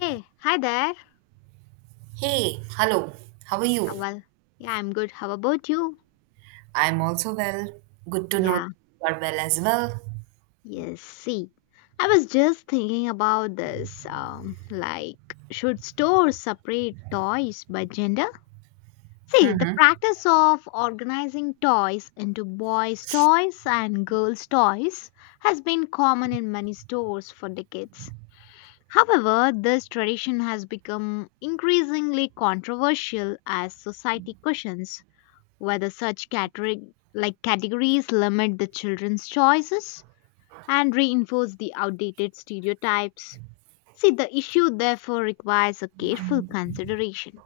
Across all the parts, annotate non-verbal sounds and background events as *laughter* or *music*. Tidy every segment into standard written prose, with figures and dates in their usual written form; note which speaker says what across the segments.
Speaker 1: Hey, hi there.
Speaker 2: Hey, hello, how are
Speaker 1: Uh,
Speaker 2: you?
Speaker 1: Well, yeah, I'm good. How about you?
Speaker 2: I'm also well. Good to know
Speaker 1: Yeah,
Speaker 2: you are well as well.
Speaker 1: yes. See, I was just thinking about this. Like, should stores separate toys by gender? See, the practice of organizing toys into boys' toys and girls' toys has been common in many stores for decades. However, this tradition has become increasingly controversial as society questions whether such catering like categories limit the children's choices and reinforce the outdated stereotypes. See, the issue therefore requires a careful consideration.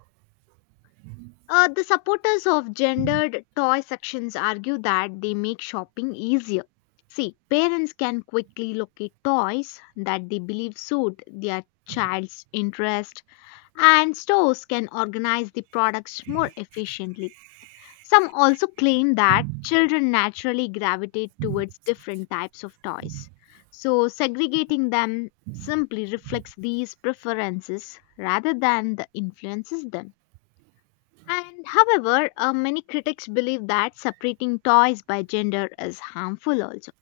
Speaker 1: The supporters of gendered toy sections argue that they make shopping easier. See, parents can quickly locate toys that they believe suit their child's interest, and stores can organize the products more efficiently. Some also claim that children naturally gravitate towards different types of toys, so segregating them simply reflects these preferences rather than the influences them. And however, many critics believe that separating toys by gender is harmful also.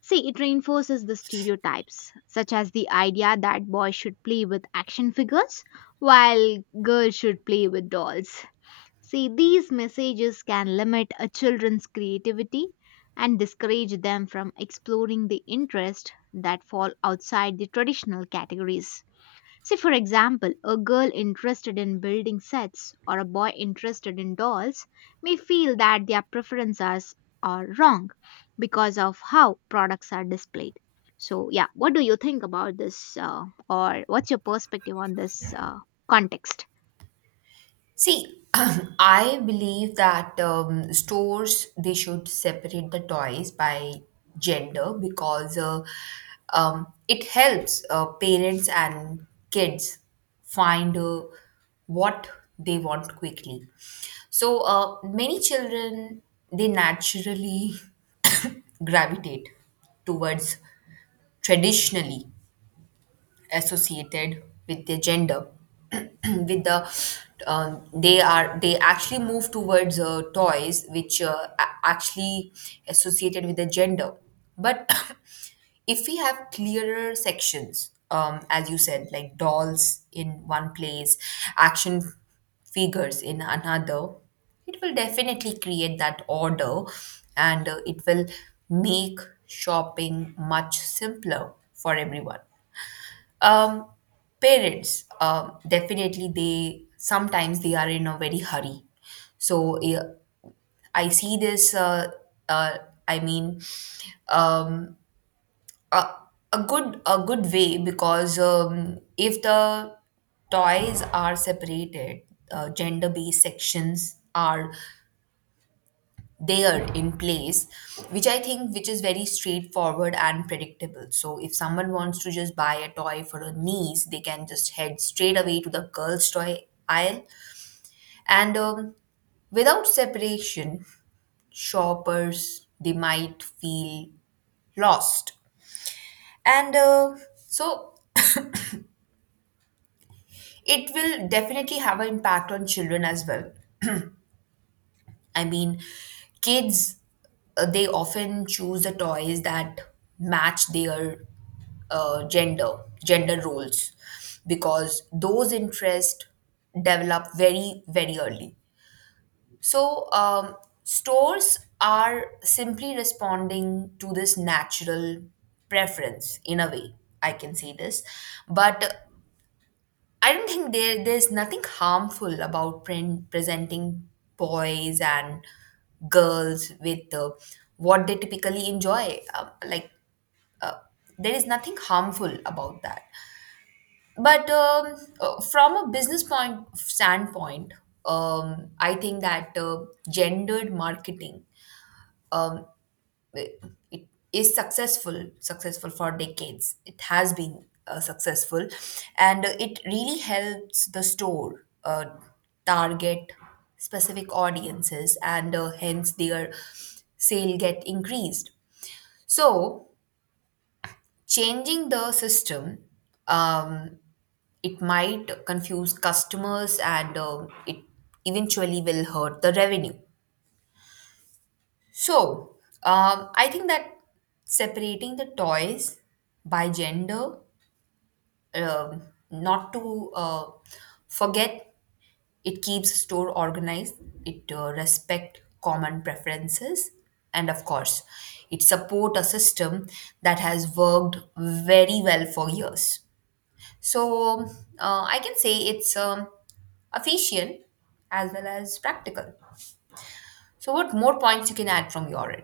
Speaker 1: See, it reinforces the stereotypes, such as the idea that boys should play with action figures while girls should play with dolls. See, these messages can limit a children's creativity and discourage them from exploring the interests that fall outside the traditional categories. See, for example, a girl interested in building sets or a boy interested in dolls may feel that their preferences are wrong because of how products are displayed. So, yeah, what do you think about this, or what's your perspective on this context?
Speaker 2: See, *laughs* *clears throat* I believe that stores they should separate the toys by gender because it helps parents and kids find what they want quickly. So many children they naturally *coughs* gravitate towards traditionally associated with their gender *clears throat* with the they actually move towards toys which actually associated with the gender but *clears throat* if we have clearer sections as you said, like dolls in one place, action figures in another, it will definitely create that order, and it will make shopping much simpler for everyone. um, Parents, definitely they sometimes they are in a very hurry. So yeah, I see this. Uh, I mean, um, a, a good way, because if the toys are separated, gender based sections are there in place, which I think, which is very straightforward and predictable. So if someone wants to just buy a toy for a niece, they can just head straight away to the girls toy aisle. And without separation, shoppers they might feel lost. And so it will definitely have an impact on children as well. I mean, kids, they often choose the toys that match their uh, gender, gender roles, because those interests develop very, very early. So, stores are simply responding to this natural preference in a way. I can say this, but I don't think there's nothing harmful about presenting boys and girls with what they typically enjoy. Like, uh, there is nothing harmful about that. But from a business point standpoint, I think that gendered marketing, um, it, it is successful for decades. It has been successful, and it really helps the store target specific audiences, and hence their sale get increased. So changing the system, um, it might confuse customers, and it eventually will hurt the revenue. So, I think that separating the toys by gender, um, not to forget, it keeps store organized, it respect common preferences, and of course, it support a system that has worked very well for years. So, I can say it's efficient as well as practical. So, what more points you can add from your end?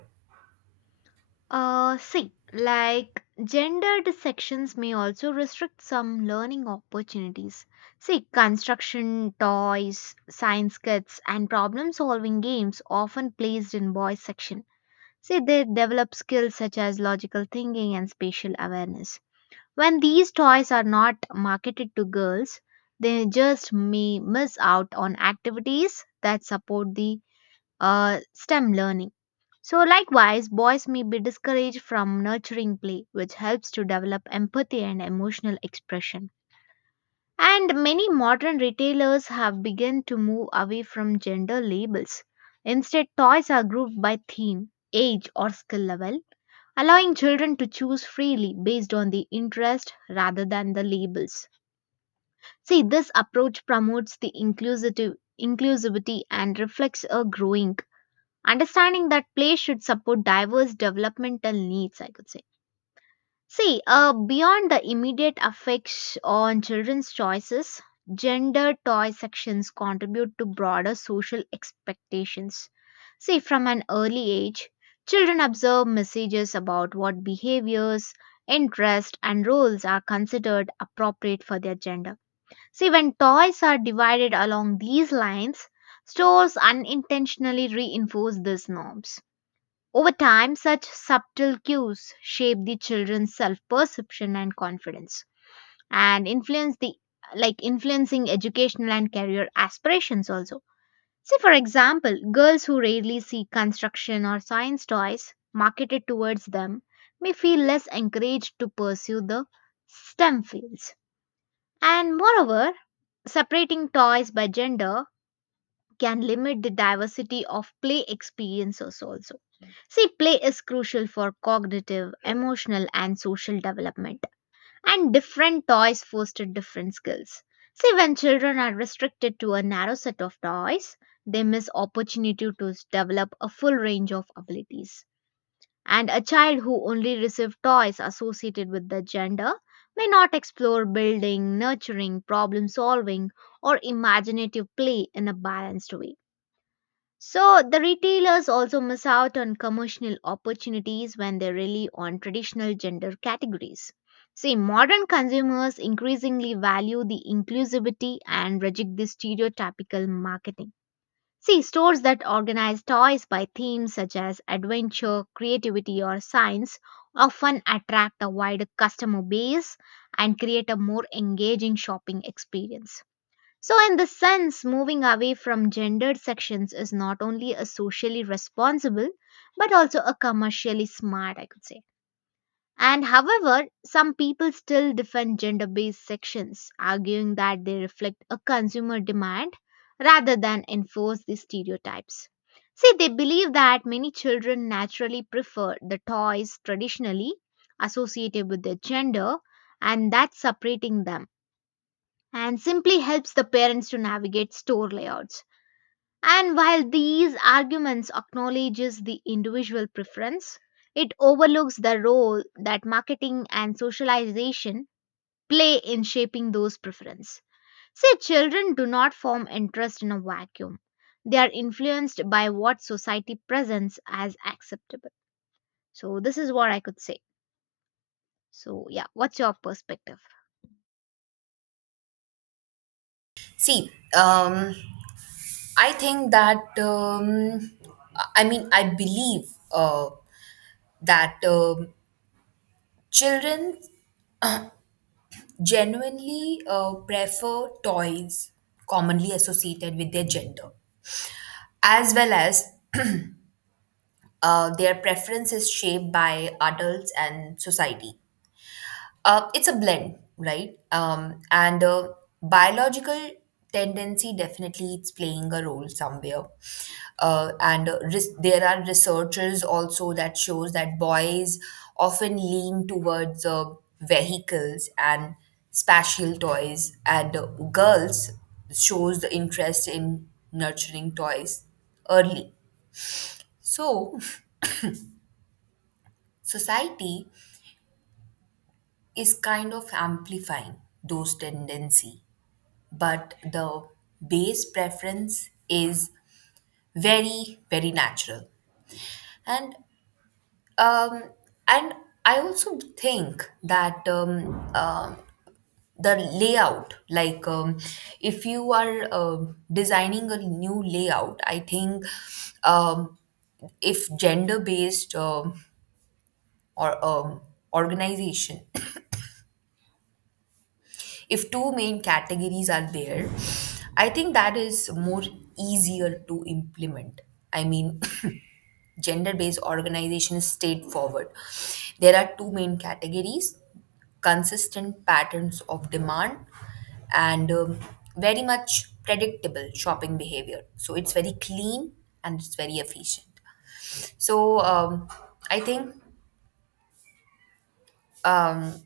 Speaker 1: See, like gendered sections may also restrict some learning opportunities. See, construction, toys, science kits, and problem solving games often placed in boys section. See, they develop skills such as logical thinking and spatial awareness. When these toys are not marketed to girls, they just may miss out on activities that support the STEM learning. So, likewise, boys may be discouraged from nurturing play, which helps to develop empathy and emotional expression. And many modern retailers have begun to move away from gender labels. Instead, toys are grouped by theme, age, or skill level, allowing children to choose freely based on the interest rather than the labels. See, this approach promotes the inclusive inclusivity and reflects a growing understanding that play should support diverse developmental needs, I could say. See, beyond the immediate effects on children's choices, gender toy sections contribute to broader social expectations. See, from an early age, children observe messages about what behaviors, interests, and roles are considered appropriate for their gender. See, when toys are divided along these lines, stores unintentionally reinforce these norms. Over time, such subtle cues shape the children's self-perception and confidence and influence the like influencing educational and career aspirations also. See for example, girls who rarely see construction or science toys marketed towards them may feel less encouraged to pursue the STEM fields. And moreover, separating toys by gender can limit the diversity of play experiences also. See, play is crucial for cognitive, emotional, and social development, and different toys foster different skills. See, when children are restricted to a narrow set of toys, they miss opportunity to develop a full range of abilities. And a child who only receives toys associated with their gender may not explore building, nurturing, problem solving, or imaginative play in a balanced way. So the retailers also miss out on commercial opportunities when they rely on traditional gender categories. See, modern consumers increasingly value the inclusivity and reject the stereotypical marketing. See, stores that organize toys by themes such as adventure, creativity, or science often attract a wider customer base and create a more engaging shopping experience. So, in the sense, moving away from gendered sections is not only a socially responsible but also a commercially smart, I could say. And however, some people still defend gender based sections, arguing that they reflect a consumer demand rather than enforce the stereotypes. See, they believe that many children naturally prefer the toys traditionally associated with their gender, and that's separating them and simply helps the parents to navigate store layouts. And while these arguments acknowledges the individual preference, it overlooks the role that marketing and socialization play in shaping those preferences. See, children do not form interest in a vacuum. They are influenced by what society presents as acceptable. So this is what I could say. So yeah, what's your perspective?
Speaker 2: See, I think that, I mean, I believe uh, that children genuinely prefer toys commonly associated with their gender, as well as their preference is shaped by adults and society. It's a blend, right? And biological tendency, definitely it's playing a role somewhere. And there are researchers also that shows that boys often lean towards vehicles and spatial toys, and girls shows the interest in nurturing toys early. So, *laughs* society is kind of amplifying those tendency, but the base preference is very, very natural. And um and I also think that, the layout, like, if you are designing a new layout, I think, um, if gender based, or organization, if two main categories are there, I think that is more easier to implement. I mean, *laughs* *clears throat* gender based organization is straightforward. There are two main categories, consistent patterns of demand, and very much predictable shopping behavior. So it's very clean, and it's very efficient. So, I think, um,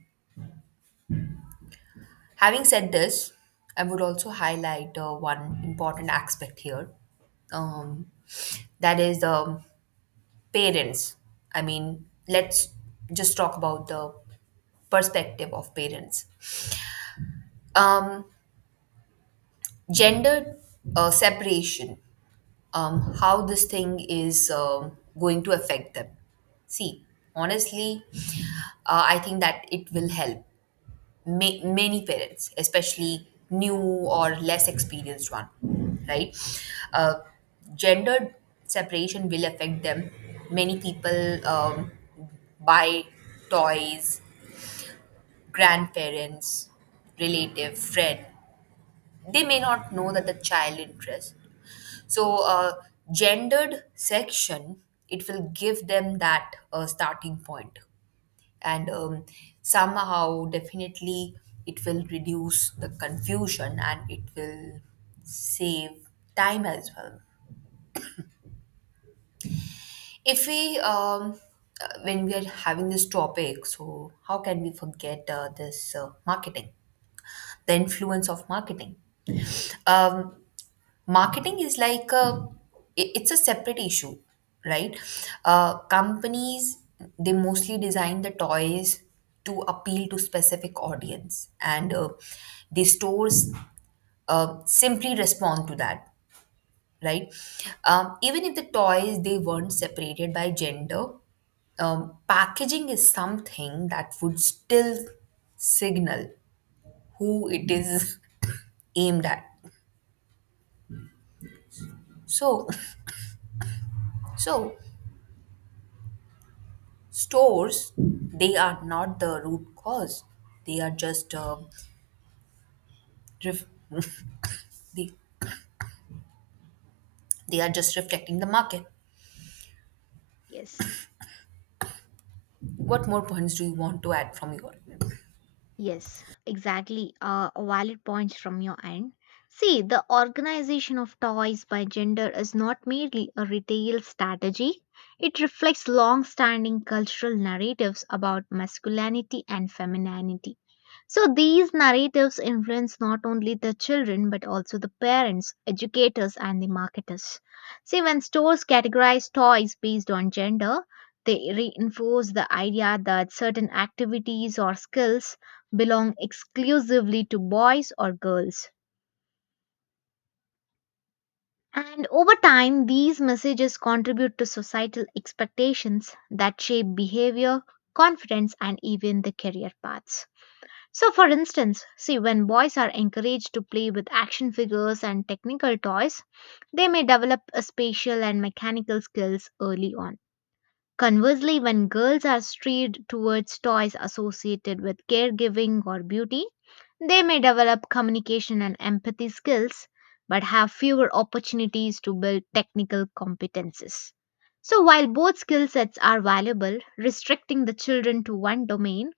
Speaker 2: having said this, I would also highlight one important aspect here. Um, that is the parents. I mean, let's just talk about the perspective of parents. Um, Gender separation, how this thing is going to affect them. See, honestly, I think that it will help many parents, especially new or less experienced one, right? Uh, Gendered separation will affect them. Many people buy toys. Grandparents, relative, friend, they may not know that the child interest. So, gendered section, it will give them that starting point, and somehow definitely it will reduce the confusion, and it will save time as well. If we um, uh, when we are having this topic, so how can we forget this marketing, the influence of marketing? um, Marketing is like, it's a separate issue, right? Companies, they mostly design the toys to appeal to specific audience, and the stores simply respond to that, right? Even if the toys they weren't separated by gender, packaging is something that would still signal who it is *laughs* aimed at. So so stores, they are not the root cause. They are just ref- they, reflecting the market.
Speaker 1: Yes.
Speaker 2: What more points do you want to add from your?
Speaker 1: Yes, exactly. Valid points from your end. See, the organization of toys by gender is not merely a retail strategy, it reflects long standing cultural narratives about masculinity and femininity. So, these narratives influence not only the children but also the parents, educators, and the marketers. See, when stores categorize toys based on gender, they reinforce the idea that certain activities or skills belong exclusively to boys or girls. And over time, these messages contribute to societal expectations that shape behavior, confidence, and even the career paths. So, for instance, see, when boys are encouraged to play with action figures and technical toys, they may develop a spatial and mechanical skills early on. Conversely, when girls are steered towards toys associated with caregiving or beauty, they may develop communication and empathy skills but have fewer opportunities to build technical competences. So, while both skill sets are valuable, restricting the children to one domain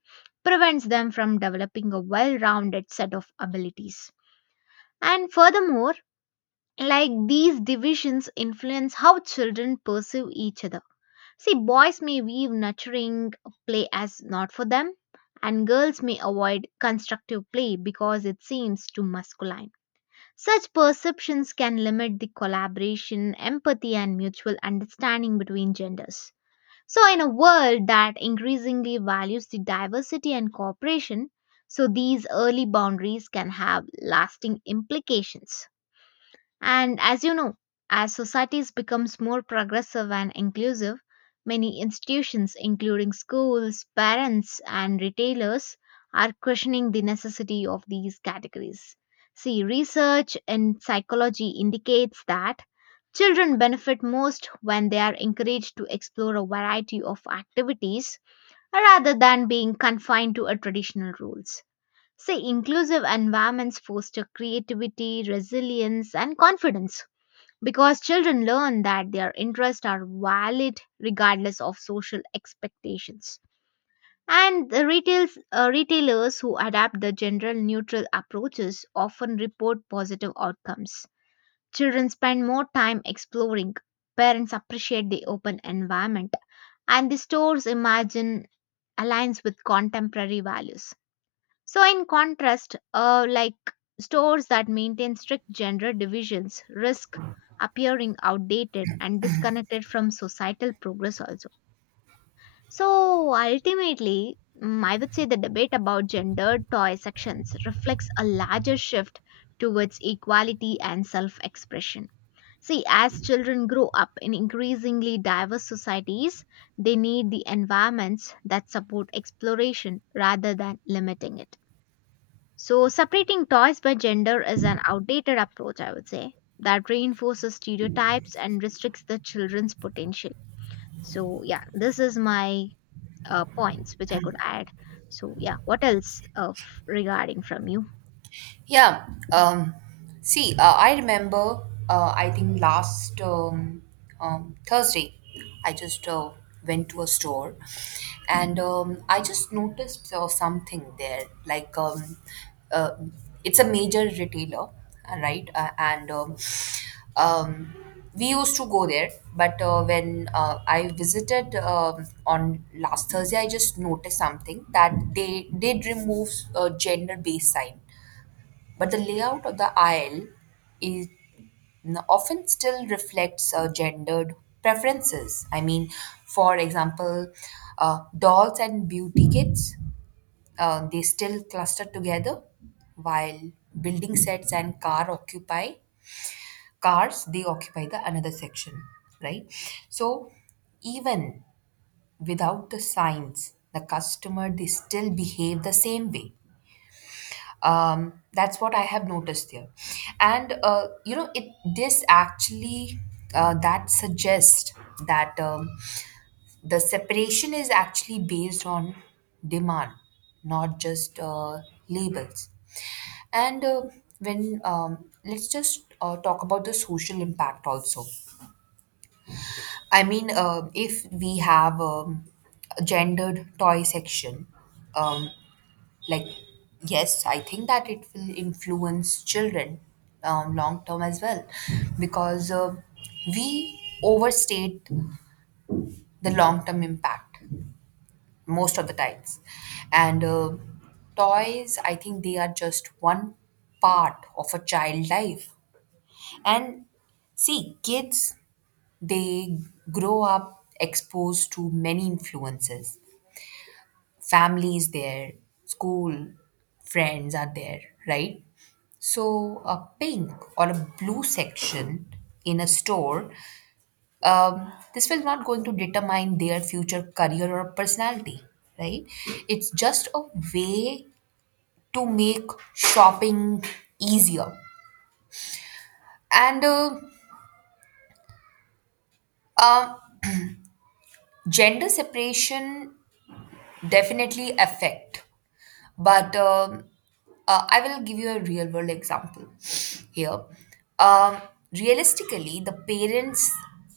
Speaker 1: prevents them from developing a well rounded set of abilities. And furthermore, like these divisions influence how children perceive each other. See, boys may view nurturing play as not for them, and girls may avoid constructive play because it seems too masculine. Such perceptions can limit the collaboration, empathy, and mutual understanding between genders. So, in a world that increasingly values the diversity and cooperation, so these early boundaries can have lasting implications. And as you know, as societies becomes more progressive and inclusive, many institutions including schools, parents and retailers are questioning the necessity of these categories. See, research in psychology indicates that children benefit most when they are encouraged to explore a variety of activities rather than being confined to a traditional rules. Say inclusive environments foster creativity, resilience and confidence because children learn that their interests are valid regardless of social expectations. And the retailers who adapt the general neutral approaches often report positive outcomes. Children spend more time exploring, parents appreciate the open environment, and the stores imagine aligns with contemporary values. So in contrast, like stores that maintain strict gender divisions risk appearing outdated and disconnected from societal progress also. So ultimately, I would say the debate about gendered toy sections reflects a larger shift towards equality and self-expression. See, as children grow up in increasingly diverse societies, they need the environments that support exploration rather than limiting it. So, separating toys by gender is an outdated approach, I would say, that reinforces stereotypes and restricts the children's potential. So, yeah, this is my points which I could add. So, yeah, what else of regarding from you?
Speaker 2: Yeah. Um, See, I remember, I think last Thursday, I just went to a store, and I just noticed something there. Like, uh, it's a major retailer, right? And um, we used to go there, but when I visited on last Thursday, I just noticed something that they did remove gender based sign, but the layout of the aisle is often still reflects gendered preferences. I mean, for example, dolls and beauty kits, they still cluster together, while building sets and car occupy cars. They occupy the another section, right? So even without the signs, the customer they still behave the same way. That's what I have noticed here. And you know it, this actually, that suggests that, the separation is actually based on demand, not just labels. And when let's just talk about the social impact also. I mean, if we have a gendered toy section, um, like, yes, I think that it will influence children long term as well, because we overstate the long term impact most of the times. And toys, I think, they are just one part of a child life. And see, kids, they grow up exposed to many influences. Family is there, school, friends are there, right? So a pink or a blue section in a store, this will not going to determine their future career or personality, right? It's just a way to make shopping easier. And uh, gender separation definitely affect. But I will give you a real world example here. Um, Realistically, the parents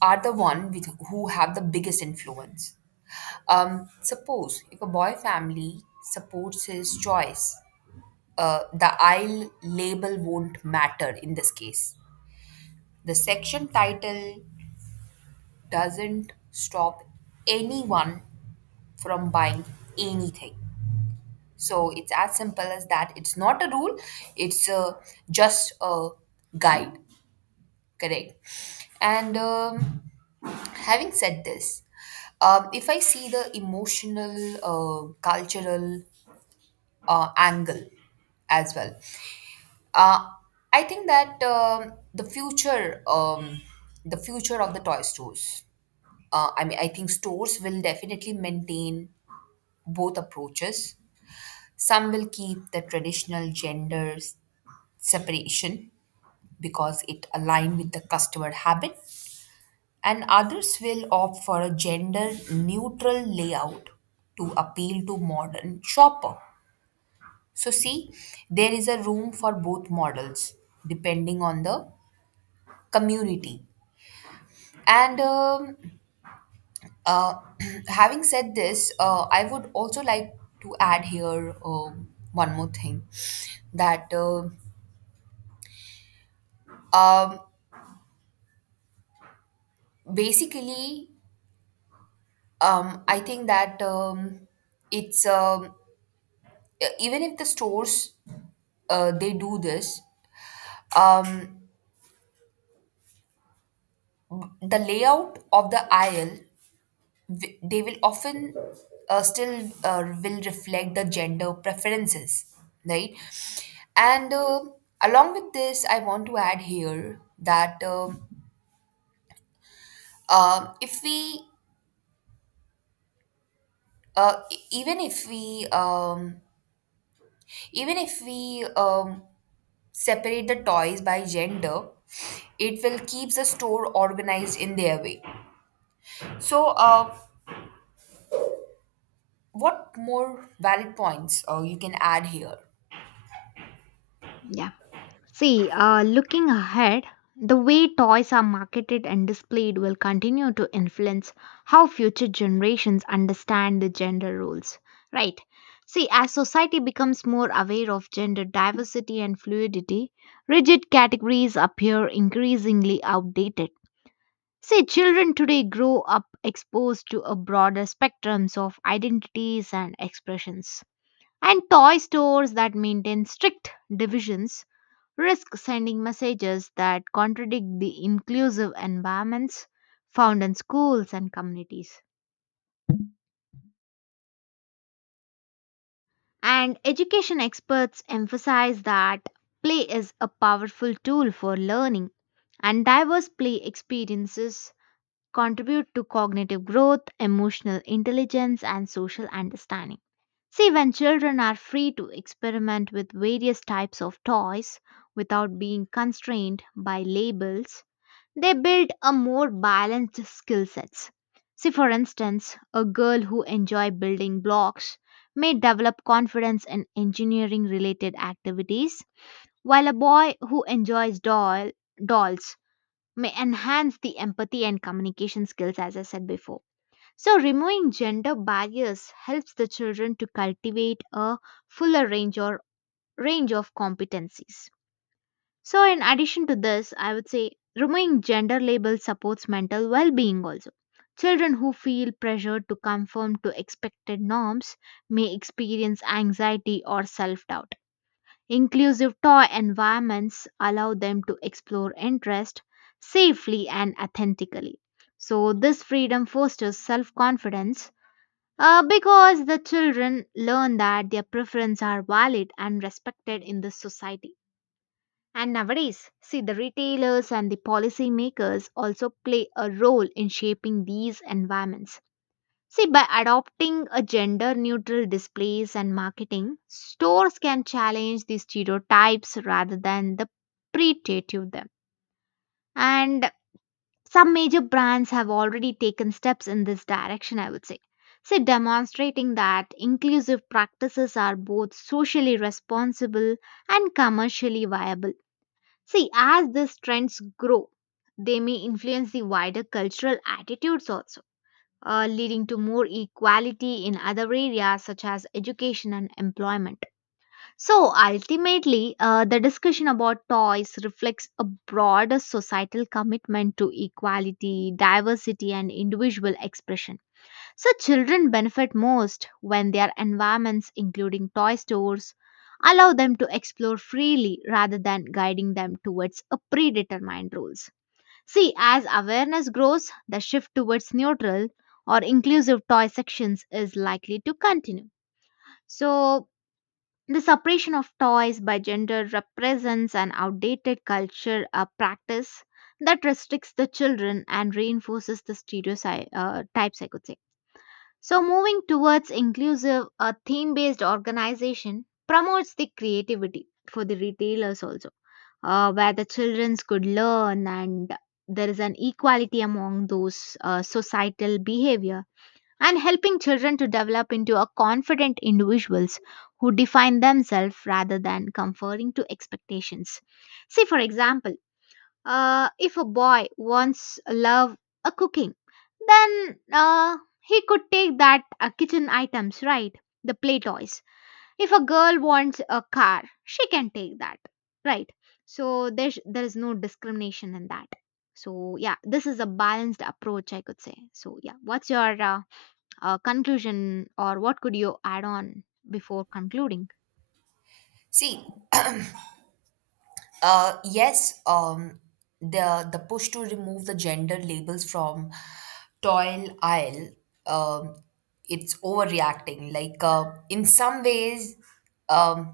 Speaker 2: are the one who have the biggest influence. Suppose if a boy family supports his choice, the aisle label won't matter in this case. The section title doesn't stop anyone from buying anything. So it's as simple as that. It's not a rule, it's a just a guide, correct? And having said this, if I see the emotional, cultural angle as well, uh, I think that, the future of the toy stores. I mean, I think stores will definitely maintain both approaches. Some will keep the traditional genders separation because it aligns with the customer habit, and others will opt for a gender neutral layout to appeal to modern shopper. So, see, there is a room for both models depending on the community. And uh, *clears throat* having said this, I would also like to add here one more thing, that um, basically, I think that, it's, even if the stores they do this, um, the layout of the aisle, they will often still will reflect the gender preferences, right? And along with this, I want to add here that, if we e- even if we separate the toys by gender, it will keep the store organized in their way. So, what more valid points you can add here?
Speaker 1: Yeah. See, looking ahead, the way toys are marketed and displayed will continue to influence how future generations understand the gender roles. Right. See, as society becomes more aware of gender diversity and fluidity, rigid categories appear increasingly outdated. See, children today grow up exposed to a broader spectrums of identities and expressions. And toy stores that maintain strict divisions risk sending messages that contradict the inclusive environments found in schools and communities. And education experts emphasize that play is a powerful tool for learning, and diverse play experiences contribute to cognitive growth, emotional intelligence, and social understanding. See, when children are free to experiment with various types of toys without being constrained by labels, they build a more balanced skill sets. See, for instance, a girl who enjoy building blocks may develop confidence in engineering related activities, while a boy who enjoys dolls may enhance the empathy and communication skills, as I said before. So, removing gender barriers helps the children to cultivate a fuller range or range of competencies. So, in addition to this, I would say removing gender labels supports mental well being also. Children who feel pressured to conform to expected norms may experience anxiety or self doubt. Inclusive toy environments allow them to explore interest safely and authentically. So, this freedom fosters self confidence because the children learn that their preferences are valid and respected in this society. And nowadays, see, the retailers and the policymakers also play a role in shaping these environments. See, by adopting a gender neutral displays and marketing, stores can challenge the stereotypes rather than the predative them. And some major brands have already taken steps in this direction, I would say. See, demonstrating that inclusive practices are both socially responsible and commercially viable. See, as these trends grow, they may influence the wider cultural attitudes also leading to more equality in other areas such as education and employment. So ultimately, the discussion about toys reflects a broader societal commitment to equality, diversity, and individual expression. So children benefit most when their environments, including toy stores, allow them to explore freely rather than guiding them towards a predetermined rules. See, as awareness grows, the shift towards neutral or inclusive toy sections is likely to continue. So, the separation of toys by gender represents an outdated culture a practice that restricts the children and reinforces the stereotypes, I could say. So, moving towards inclusive, a theme based organization promotes the creativity for the retailers also, where the children could learn and there is an equality among those societal behavior and helping children to develop into a confident individuals who define themselves rather than conforming to expectations. See, for example, if a boy wants love a cooking, then he could take that kitchen items, right? The play toys. If a girl wants a car, she can take that, right? So there is no discrimination in that. So yeah, this is a balanced approach, I could say. So yeah, what's your conclusion, or what could you add on before concluding?
Speaker 2: See, yes, the push to remove the gender labels from toil aisle, um, it's overreacting. Like, um,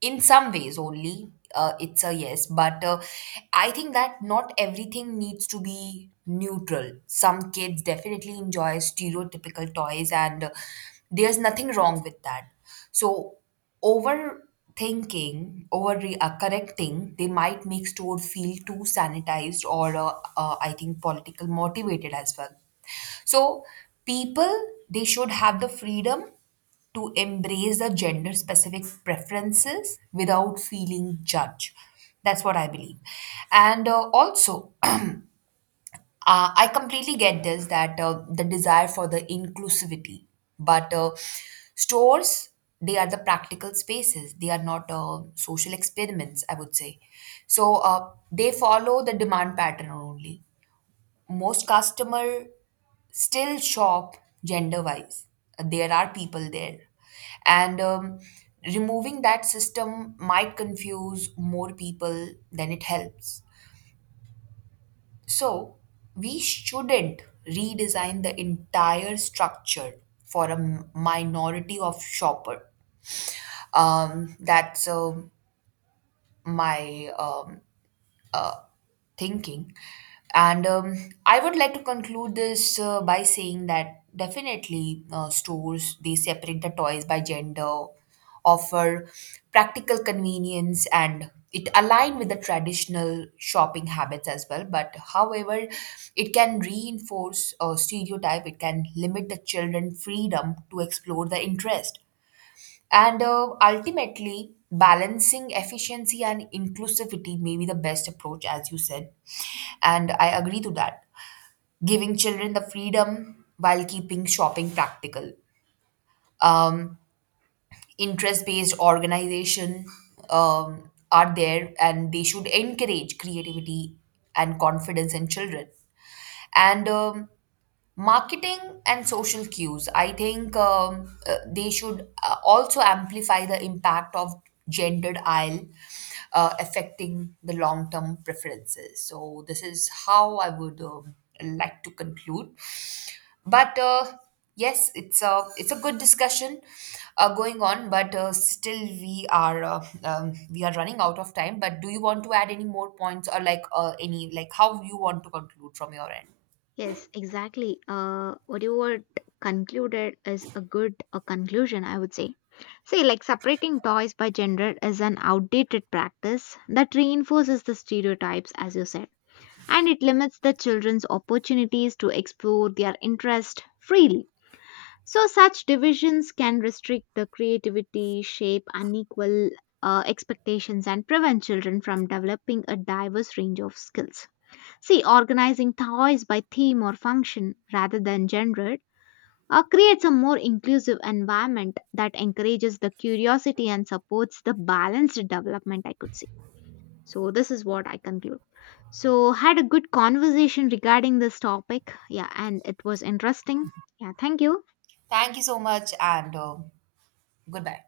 Speaker 2: in some ways only, it's a yes. But I think that not everything needs to be neutral. Some kids definitely enjoy stereotypical toys, and there's nothing wrong with that. So overthinking, over correcting, they might make store feel too sanitized, or I think political motivated as well. So people they should have the freedom to embrace the gender specific preferences without feeling judged. That's what I believe, and also. *clears throat* I completely get this, that the desire for the inclusivity, but stores, they are the practical spaces. They are not social experiments, I would say. So they follow the demand pattern only. Most customer still shop gender wise. There are people there, and removing that system might confuse more people than it helps. So, we shouldn't redesign the entire structure for a minority of shopper. That's my, uh, thinking. And I would like to conclude this by saying that definitely stores they separate the toys by gender, offer practical convenience, and it align with the traditional shopping habits as well. But however, it can reinforce a stereotype. It can limit the children freedom to explore the interest, and ultimately, balancing efficiency and inclusivity may be the best approach, as you said. And I agree to that. Giving children the freedom while keeping shopping practical. Um, Interest based organization are there, and they should encourage creativity and confidence in children. And marketing and social cues, I think, they should also amplify the impact of gendered aisle, affecting the long term preferences. So, this is how I would like to conclude. But yes, it's a good discussion going on, but still we are running out of time. But do you want to add any more points, or like any, like how you want to conclude from your end?
Speaker 1: Yes, exactly. What you were concluded is a good conclusion, I would say. See, like separating toys by gender is an outdated practice that reinforces the stereotypes, as you said, and it limits the children's opportunities to explore their interest freely. So, such divisions can restrict the creativity, shape unequal expectations, and prevent children from developing a diverse range of skills. See, organizing toys by theme or function rather than gender creates a more inclusive environment that encourages the curiosity and supports the balanced development, I could say. So, this is what I conclude. So, had a good conversation regarding this topic. Yeah, and it was interesting. Yeah, thank you.
Speaker 2: Thank you so much, and goodbye.